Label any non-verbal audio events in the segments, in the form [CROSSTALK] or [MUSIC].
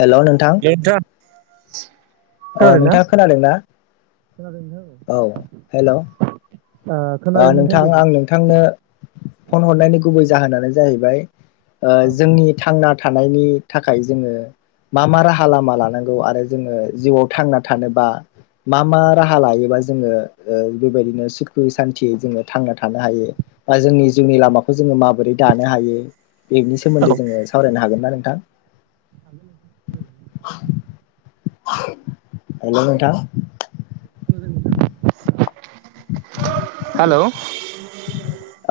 हेल' नोंथां [INAUDIBLE] ओ खौनादोंना नोंथाङा खोनादों ना खोनादों औ नोंथां। हेल' खोनादों औ ओ खोनादों नोंथां दे बुं आं नोंथांनो फन हरनायनि गुबै जाहोनानो जाहैबाय ओ औ जोंनि थांना थानायनि थाखाय जोङो मा मा राहा लामा लानांगौ आरो जोङो जिउआव थांना थानोबा मा मा राहा लायोबा जोङो ओ बेबायदिनो सिख्सुय सान्थियै जोङो थांना थानो हायो बा जोंनि जिउनि लामाखौ जोङो माबोरै दानो हायो बेनि औ सोमोन्दै औ जोङो सावरायनो हागोन ना नों दा। [INAUDIBLE] हेल' नोंथां [INAUDIBLE] हेल'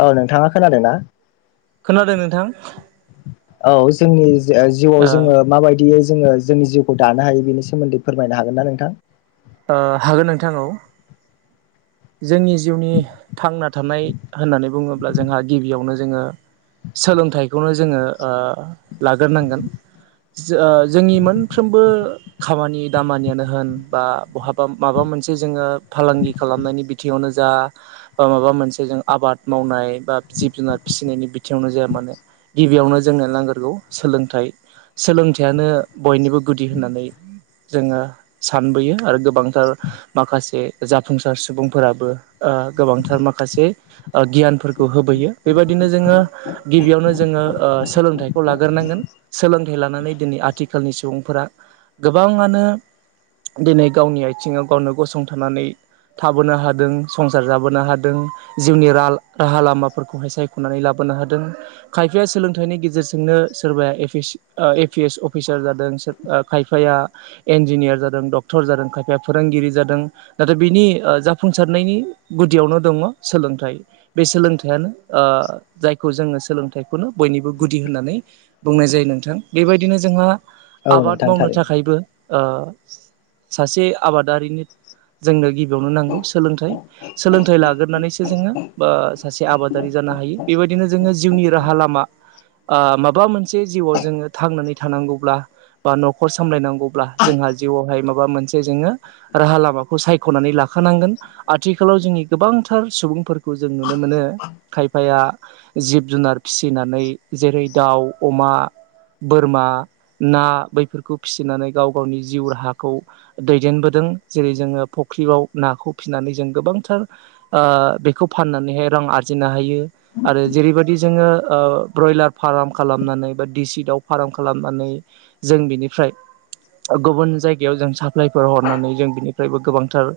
औ नोंथाङा खोनादों ना खोनादों नोंथां औ जोंनि जिउआव ओ जोङो माबायदि जोङो जोंनि जिउखौ दानो हायो बेनि सोमोन्दै फोरमायनो हागोन ना नोंथां? हागोन नोंथां औ। [INAUDIBLE] जोंनि जिउनि थांना थानाय होननानै बुङोब्ला जोंहा गिबियावनो जोङो सोलोंथाइखौनो जोङो ओ लाग्रोनांगोन ओ जोंनि मोनफ्रोमबो खामानि दामानियानो होन बा बहाबा माबा मोनसे जोङो फालांगि खालामनायनि बिथिङावनो जा बा माबा मोनसे जों आबाद आबाद मावनाय बा जिब जुनार फिसिनायनि बिथिङावनो जाया मानोे गिबियावनो जोंनो नांगोरगौ सोलों थाइ सोलोंथाइयानो बयनिबो गुदि होननानै जोङो सानबोयो आरो गोबांथार माखासे जाफुंसार सुबुंफोराबो गोबांथार माखासे गियानफोरखौ होबोैयो बेबायदिनो जोङो गिबियावनो जोङो सोलोंथाइखौ लाग्रोनांगोन सोलोंथाइ लानानै दिनै आथिखालनि सुबुंफोरा गोबाङानो दिनै गावनि आथिङाव गावनो गसंथानानै थाबोनो हादों संसार जाबोनो हादों जिउनि राहा लामाफोरखौहाय सायख'नानै लाबो- हादों खायफाया सोलोंथाइनि गेजेरजोंनो सोरबाया ए पि एस फिसार जादों खायफाया इन्जिनियार जादों डक टर जादों खायफाया फोरोंगिरि जादों नाथाय बिनि जाफुंसारनायनि गुदियावनो दङ सोलों थाइ बे सोलोंथाइयानो ओ जायखौ जोङो सोलोंथाइखौनो बयनिबो गुदि होननानै बुंनाय जायो नोंथां बेबायदिनो जोंहा औ आबाद नोंथां मावनो थारैनो थाखायबो सासे आबादारिनि जोंनो गिबियावनो नांगौ सोलोंथाइ सोलोंथाइ लाग्रोनानैसो जोङो सासे आबादारि जानो हायो बेबायदिनो जोङो जिउनि राहा लामा ओ माबा मोनसे जिउआव जोङो थांनानै थानांगौब्ला बा न'खर सामलायनांगौब्ला जोंहा जिउआवहाय माबा मा मोनसे जोङो राहा लामाखौ सायख'नानै लाखानांगोन आथिखालाव जोंनि गोबांथार सुबुं सुबुंफोरखौ जों नुनो मोनो खायफाया जिब जुनार फिसिनानै जेरै दाउ अमा, बोरमा, ना बैफोरखौ फिसिनानै गाव गावनि जिउ राहा खौ दैदेनबोदों जेरै जोङो फुख्रियाव नाखौ फिसिनानै जों गोबांथार ओ बेखौ फाननानैहाय रां आरजिनो हायो आरो जेरैबायदि जोङो ब्रयलार फार्म खालामनानै बा सि दाव फार्म खालामनानै जों बिनिफ्राय गुबन जाय याव जों साप्लाइफोर हरनानै जों बिनिफ्रायबो गोबांथार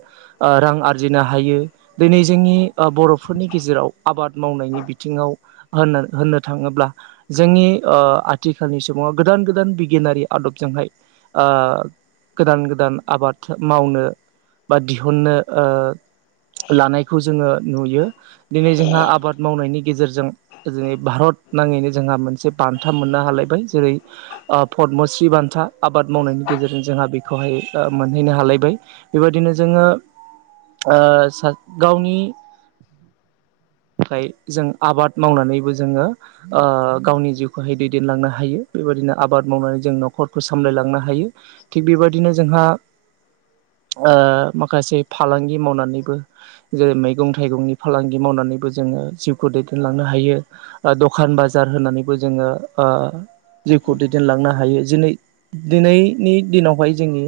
रां आरजिनो हायो दिनै जों नि बर'फोरनि गेजेराव आबाद मावनायनि बिथिङाव होननो थाङोब्ला जों नि आथिखालनि सुबुङा गोदान गोदान बिगियानारि आदबजोंहाय आ गोदान गोदान आबाद मावनो बा दिहुननो ओ लानायखौ जोङो नुयो दिनै जोंहा आबाद मावनायनि गेजेरजों जोंनि भारत नाङैनो जोंहा मोनसे बान्था मोननो हालायबाय जेरै पदमश्रि बान्था आबाद मावनायनि गेजेरजों जोंहा बेखौहाय मोनहैनो हालायबाय बेबायदिनो जोङो ओ सा गावनि [INAUDIBLE] थाखाय जोङो आबाद मावनानैबो जोङो ओ गावनि जिउखौहाय दैदेनलांनो हायो बेबायदि बिदिनो आबाद मावनानै जों न'खरखौ सामायलांनो हायो थिग बेबायदिनो जोंहा [INAUDIBLE] ओ माखासे फालांगि मावनानैबो जेरै मैगं-थाइगंनि फालांगि मावनानैबो जों ओ जिउखौ दैदेनलांनो हायो ओ दखान बाजार होनानैबो जोङो ओ जिउखौ दैदेनलांनो हायो जिनै दिनैनि दिनावहाय जोंनि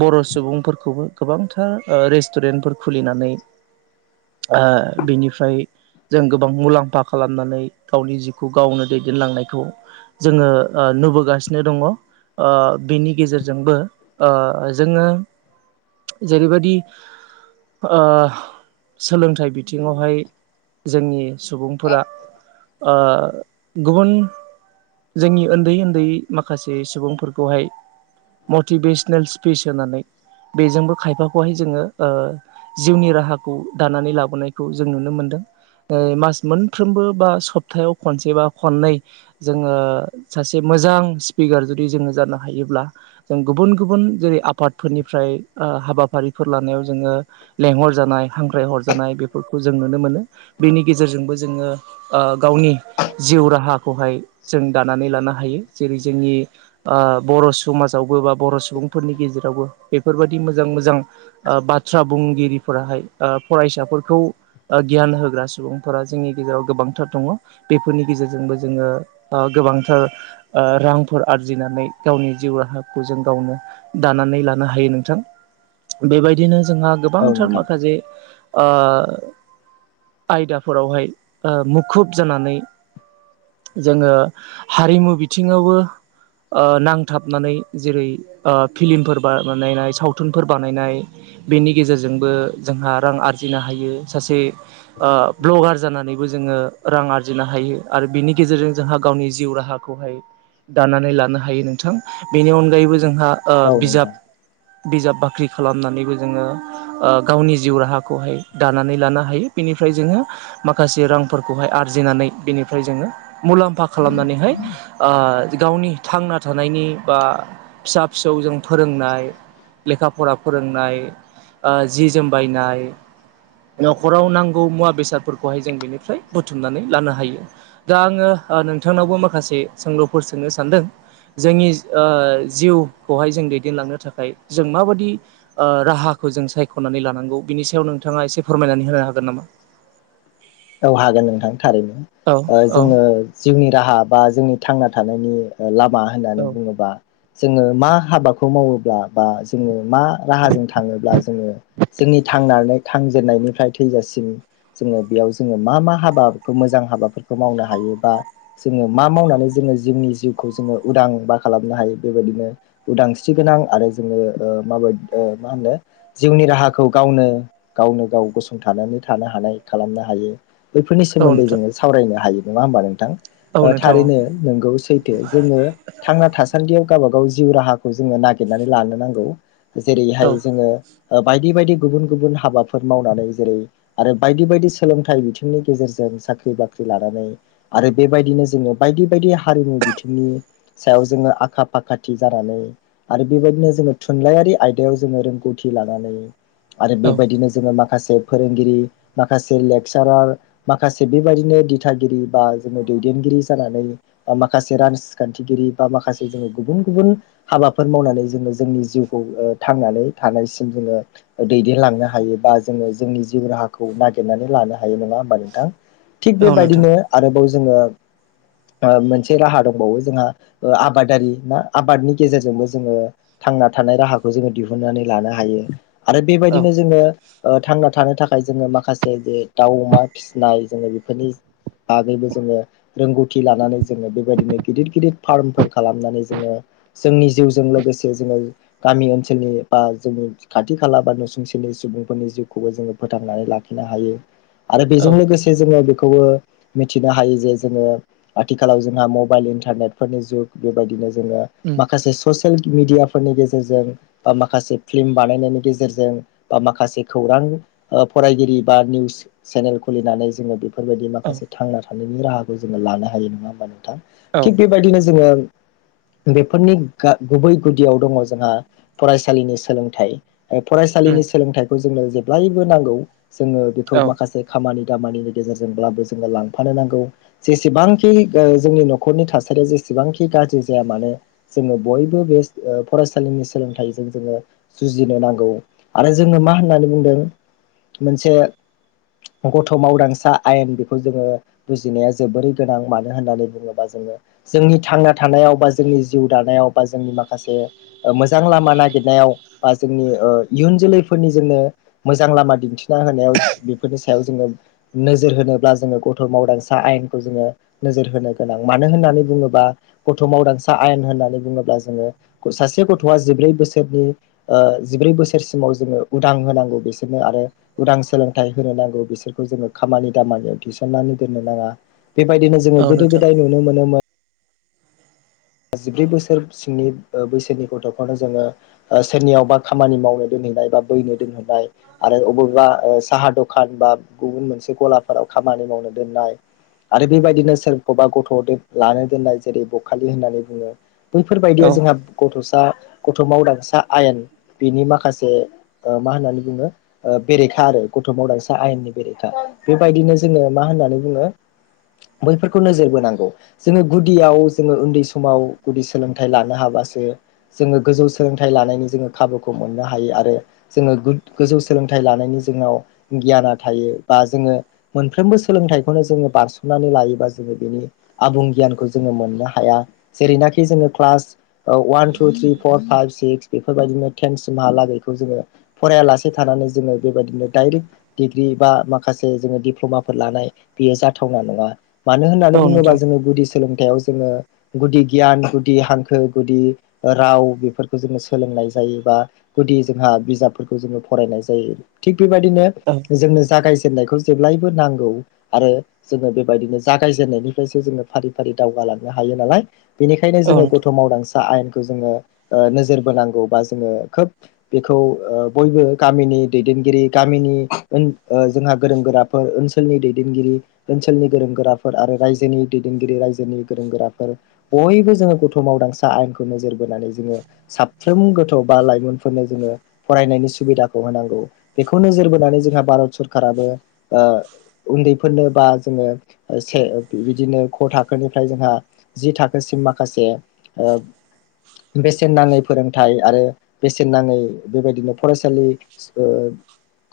बर' सुबुंफोरखौबो गोबांथार रेस्टुरेन्टफोर खुलिनानै ओ बिनिफ्राय जों गोबां मुलाम्फा खालामनानै गावनि जिउखौ गावनो दैदेनलांनायखौ जोङो ओ नुबोगासिनो दङ ओ बेनि गेजेरजोंबो ओ जोङो जेरैबायदि ओ सोलोंथाइ बिथिङावहाय जोंनि सुबुंफोरा आ गुबुन जोंनि उन्दै उन्दै माखासे सुबुंफोरखौहाय मटिभेस नेलस स्पिस होनानै बेजोंबो खायफाखौहाय जोङो ओ जिउनि राहाखौ दानानै लाबोनायखौ जों नुनो मोनदों। मास मोनफ्रोमबो बा सप्तायाव खनसे बा खननै जोङो सासे मोजां स्पिकार जुदि जोङो जानो हायोब्ला जों गुबुन गुबुन जेरै आफादफोरनिफ्राय हाबाफारिफोर लानायाव जोङो लेंहर जानाय हांख्राय हर जानाय बेफोरखौ जों नुनो मोनो बेनि गेजेरजोंबो जोङो आ गावनि जिउ राहा खौहाय जों दानानै लानो हायो जेरै जोंनि बर' समाजावबो बा बर' सुबुंफोरनि गेजेरावबो बेफोरबायदि मोजां मोजां बाथ्रा बुंगिरिफोराहाय फरायसा फिसाफोरखौ गियान होग्रा सुबुंफोरा जोंनि गेजेराव गोबांथार दङ बेफोरनि गेजेरजोंबो जों जोङो ओ गोबांथार ओ रांफोर आरजिनानै गावनि जिउ राहाखौ जों गावनो दानानै लानो हायो नोंथां बेबायदिनो जोंहा औ गोबांथार नोंथां माखासे ओ आयदाफोरावहाय ओ मुखुब जानानै जोङो हारिमु बिथिङावबो नांथाबनानै जेरै फिलिमफोर बानायनाय सावथुनफोर बानायनाय बेनि गेजेरजोंबो जोंहा रां आरजि हायो सासे ब्लगार जानानैबो जोङो रां आरजिनो हायो आरो बेनि गेजेर गेजेरजों जोंहा गावनि जिउ राहाखौहाय दानानै लानो हायो नोंथां बेनि अनगायैबो जोंहा ओ औ बिजाब नोंथां। बिजाब बाख्रि खालामनानैबो जोङो ओ गावनि जिउ राहाखौहाय दानानै लानो हायो बेनिफ्राय जोङो माखासे रांफोरखौहाय आरो आरजिनानै बिनिफ्राय जोङो मुलाम्फा खालामनानैहाय ओ गावनि थांना थानायनि बा फिसा फिसौ जों फोरोंनाय लेखा फरा फोरोंनाय ओ जि जोमबायनाय न'खराव नांगौ मुवा बेसादफोरखौहाय जों बेनिफ्राय बुथुमनानै लानो हायो दा आङो नोंथांनावबो माखासे सोंलुफोर सोंनो सानदों जोंनि ओ जिउ खौहाय जों दैदेनलांनो थाखाय जों माबायदि राहाखौ जों सायख'नानै लानांगौ बिनि सायाव नों नोंथाङा एसे फोरमायनानै होनो हागोन नामा [INAUDIBLE] औ हागोन नोंथां थारैनो औ ओ औ जोङो जिउनि राहा बा जोंनि थांना थानायनि लाब मा औ होननानै बुङोबा जोङो मा हाबाखौ मावोब्ला बा जोङो मा राहाजों थाङोब्ला जोङो जोंनि थांनानै थांजेननायनिफ्राय थैजासिम जोङो बेयाव जोङो मा मा हाबाखौ मोजां हाबाफोरखौ मावनो हायो बा जोङो मा मावनानै जोङो जोंनि जिउ खौ जोङो उदां बा खालामनो हायो बेबायदिनो उदांस्रि गोनां आरो जोङो माबायदि ओ मा होनो जिउनि राहाखौ गावनो गावनो गाव गसंथानानै थानो हानाय खालामनो हायो बेफोरनि औ सोमोन्दै नोंथां जोङो सावरायनो हायो नङा होमबा नोंथां औ नोंथां औ थारैनो नोंगौ सैथो जोङो थांना थासान्दियाव गावबा गाव जिउ राहाखौ जोङो नागिरनानै लानो नांगौ जेरैहाय औ जोङो बायदि बायदि गुबुन गुबुन हाबाफोर मावनानै जेरै आरो बायदि बायदि सोलोंथाइ बिनि गेजेरजों साख्रि बाख्रि लानानै आरो बेबायदिनो जोङो बायदि बायदि हा हारिमु बिथिंनि सायाव जोङो आखा फाखाथि जानानै आरो बेबायदिनो जोङो थुनलाइयारि आयदायाव जोङो रोंगौथि लानानै आरो औ बेबायदिनो जोङो माखासे फोरोंगिरि माखासे [UNINTELLIGIBLE] माखासे बेबायदिनो दिथागिरि बा जोङो दैदेनगिरि जानानै माखासे रासखान्थिगिरि बा माखासे जोङो गुबुन गुबुन हाबाफोर मावनानै जोङो जोंनि जिउखौ थांनानै थानायसिम जोङो दैदेनलांनो हायो बा जोङो जोंनि जिउ राहाखौ नागिरनानै लानो हायो ह नङा होमबा नोंथां थिग औ नोंथां बेबायदिनो आरोबाव जोङो मोनसे राहा दंबावो जोंहा ओ आबादारि ना आबादनि गेजेरजोंबो जोङो थांना थानाय राहाखौ जोङो दिहुनन्नानै लानो हायो। आरो औ बेबायदिनो जोङो थांना थानो थाखाय जोङो माखासे जे दाउ अमा फिसिनाय जोङो बेफोरनि बागैबो जोङो रोंगौथि लानानै जोङो बेबायदिनो गिदिर गिदिर फार्मफोर खालामनानै जोङो जोंनि जिउजों लोगोसे जोङो गामि ओनसोलनि बा जोंनि खाथि खाला बा नुसुंसेनि सुबुंफोरनि जिउखौबो जोङो फोथांनानै लाखिनो हायो आरो औ बेजों लोगोसे जोङो खौबो मिथिनो हायो जे जोङो आथिखालाव जोंहा मबाइल इन्टारनेट फोरनि जुग बेबायदिनो जेनेबा उम माखासे [UNINTELLIGIBLE] मिडया फोरनि गेजेरजों बा माखासे फिल्म बानायनायनि गेजेरजों बा माखासे खौरां फरायगिरि बा निउस चेनेल खुलिनानै जोङो बेफोरबायदि औ माखासे थांना थानायनि राहाखौ जोङो लानो हायो नङा होमबानो नोंथां औ थिग बेबायदिनो जोङो बेफोरनि गुबै गुदियाव दङ जोंहा फरायसालिनि सोलोंथाइ उम फरायसालिनि सोलोंथाइखौ जोंनो जेब्लायबो नांगौ जोङो बेखौ औ माखासे खामानि दामनि गेजेरजोंब्लाबो जोङो लांफानो नांगौ जेसेबांखि जोंनि न'खरनि थासारिया जब जेसेबांखि गाज्रि जाया मानो जोङो बयबो बे फरायसालिनि सोलोंथाइजों जोङो बुजिनो नांगौ आरो जोङो मा होननानै बुंदों मोनसे गथ' मावदांसा आयेन बेखौ जोङो बुजिनाया जोबोरै गोनां। मानो होननानै बुङोबा जोङो जोंनि थांना थानायाव बा जोंनि जिउ दानायाव बा जोंनि माखासे मोजां लामा नागिरनायाव जों इयुन जोलैफोरनि जोंनो मोजां लामा दिन्थिना होनायाव बेफोरनि सायाव जोङो नोजोर होनोब्ला जोङो गथ' मावदांसा आयेनखौ जोङो नोजोर होनो गोनां। मानो होननानै बुङोब्ला आ गथ'मावदांसा आयेन होननानै बुङोब्ला जोङो सासे गथ'आ जिब्रै बोसोरनि ओ जिब्रै बोसोरसिमाव जोङो उदां होनांगौ बिसोरनो आरो उदां सोलों गाइड होनो नांगौ। बिसोरखौ जोङो खामानि दामानियाव थिसननानै दोननो नाङा। बेबायदिनो जोङो औ गोदो नोंथां गोदाय नुनो मोनोमोन जिब्रै बोसोर सिंनि बैसोनि गथ'खौनो जोङो सोरनियावबा खामानि मावनो दोन [UNINTELLIGIBLE] आरो बबावबा साहा द बा गुबुन मोनसे गलाफोराव खामानि मावनो दोननाय। आरो बेबायदिनो सोरखौबा गथ' लानो दोननाय जेरै बखालि होननानै बैफोरबायदिया औ जोंहा गथ'सा गथ' मावदांसा आयेन बिनि माखासे मा होननानै बुङो बेरेखा आरो गथ' मावदांसा आयेननि बेरेखा, बेबायदिनो जोङो मा होननानै बुङो बैफोरखौ नोजोर बोनांगौ जोङो गुदियाव जोङो उन्दै समाव गुदि सोलोंथाइ लानो हाबासो जोङो गोजौ सोलोंथाइ लानायनि जोङो खाबुखौ मोननो हायो आरो जोङो गोजौ सोलोंथाइ लानायनि जोंनाव गियाना थायो बा जोङो मोन साफ्रोमबो सोलोंथाइखौनो जोङो बारसननानै लायोबा जोङो बिनि आबुं गियानखौ जोङो मोननो हाया जेरैनाखि जोङो class one two three four five six बेफोरबायदिनो टेन सिमहालागै जोङो फरायालासे थानानै जोङो बेबायदिनो दाइरेक्ट डिग्रि बा माखासे जोङो दिप्ल'मा फोर लानाय बेयो जाथावना नङा, मानो होननानै औ बुङोबा नोंथां जोङो गुदि सोलोंथाइयाव जोङो गुदि गियान गुदि हांखो गुदि राव बेफोरखौ जोङो सोलोंनाय जायोबा गुदि जोंहा बिजाबफोरखौ जोङो फरायनाय जायो थि बेबायदिनो औ जोंनो जागाय नायखौ जेब्लायबो नांगौ आरो जोङो बेबायदिनो जागायजेननायनिफ्रायसो जोङो फारि फारि दावगा लानो हायो नालाय बेनिखायनो औ जोङो नोंथां गथ' मावदांस आयेनखौ जोङो नोजोर बोनांगौ बा जोङो खोब बेखौ बयबो गामिनि दैदेनगिरि गामिनि जोंहा गोरों गोराफोर ओनसोलनि दैदेनगिरि ओनसोलनि गोरों गोराफोर आरो रायजोनि दैदेनगिरि रायजोनि गोरों गोराफोर बयबो जोङो गथ' मावदांसा आयेनखौ नोजोर बोनानै जोङो साफ्रोम गोथौ बा लाइमोनफोरनो जोङो फरायनायनि सुबिदाखौ होनांगौ बेखौ नोजोर बोनानै जोंहा भारत सरखाराबो ओ उन्दैफोरनो बा जोङो से बिदिनो ख थाखोनिफ्राय जोंहा जि थाखो [UNINTELLIGIBLE] माखासे बेसेन नाङै फोरोंथाइ आरो बेसेन नाङै बेबायदिनो फरायसालि ओ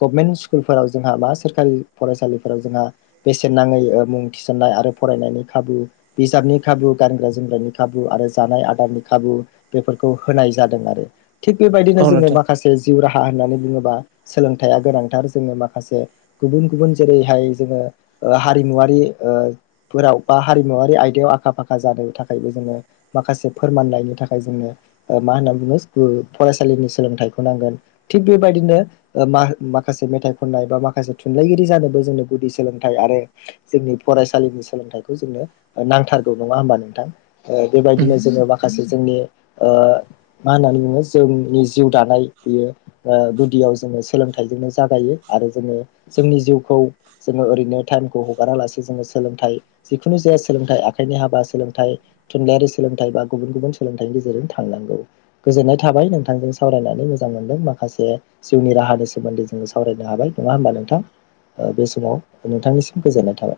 गभमेन्ट स्कुलफोराव जोंहा बा सोरखारि फरायसालिफोराव जोंहा बेसेन नाङै मुं थिसन्नाय आरो फरायनायनि खाबु बिजाबनि खाबु गानग्रा जोमग्रानि खाबु आरो जानाय आदारनि खाबु बेफोरखौ होनाय जादों आरो। थिग बेबायदिनो औ जोङो नोंथां माखासे जिउ राहा होननानै बुङोबा सोलोंथाइया गोनांथार जोङो माखासे गुबुन गुबुन जेरैहाय जोङो ओ हारिमुवारि फोराव बा हारिमुवारि आयदायाव आखा फाखा जानो थाखायबो जोङो माखासे फोरमानलाइनि थाखाय जोङो मा होनना बुङो फरायसालि बिनि सोलोंथाइखौ नांगोन थिग बेबायदिनो ओ मा माखासे मेथाइ खननाय बा माखसे थुनलाइगिरि [INAUDIBLE] जोंनो गुदि सोलोंथाइ आरो जोंनि फरायसालिनि सोलोंथाइखौ जोंनो नांथार दं नङा होमबा नोंथां उम बेबायदिनो जोङो माखासे जोंनि मा होननानै बुङो ज जनि जिउ दानाय बेयो गुदियाव जोङो सोलोंथाइजोंनो जागायो आरो जोङो ज जों जिउखौ जोङो ओरैनो टाइमखौ हगारा लासे जोङो सोलोंथाइ जिखुनु जाया सोलोंथाइ आख हाब सोल थुनइारि सोलोंथाइ बा गुबुन गुबुन सोलोंथनि गेजेरजों थांनांगौ गोजोननाय थाबाय नोंथांजों सावरायनानै मोजां मोनदों माखासे जिउनि राहानि सोमोन्दै जोङो सावरायनो हाबाय नङा होमबा नोंथां बे समाव नोंथांनिसिम गोजोननाय थाबाय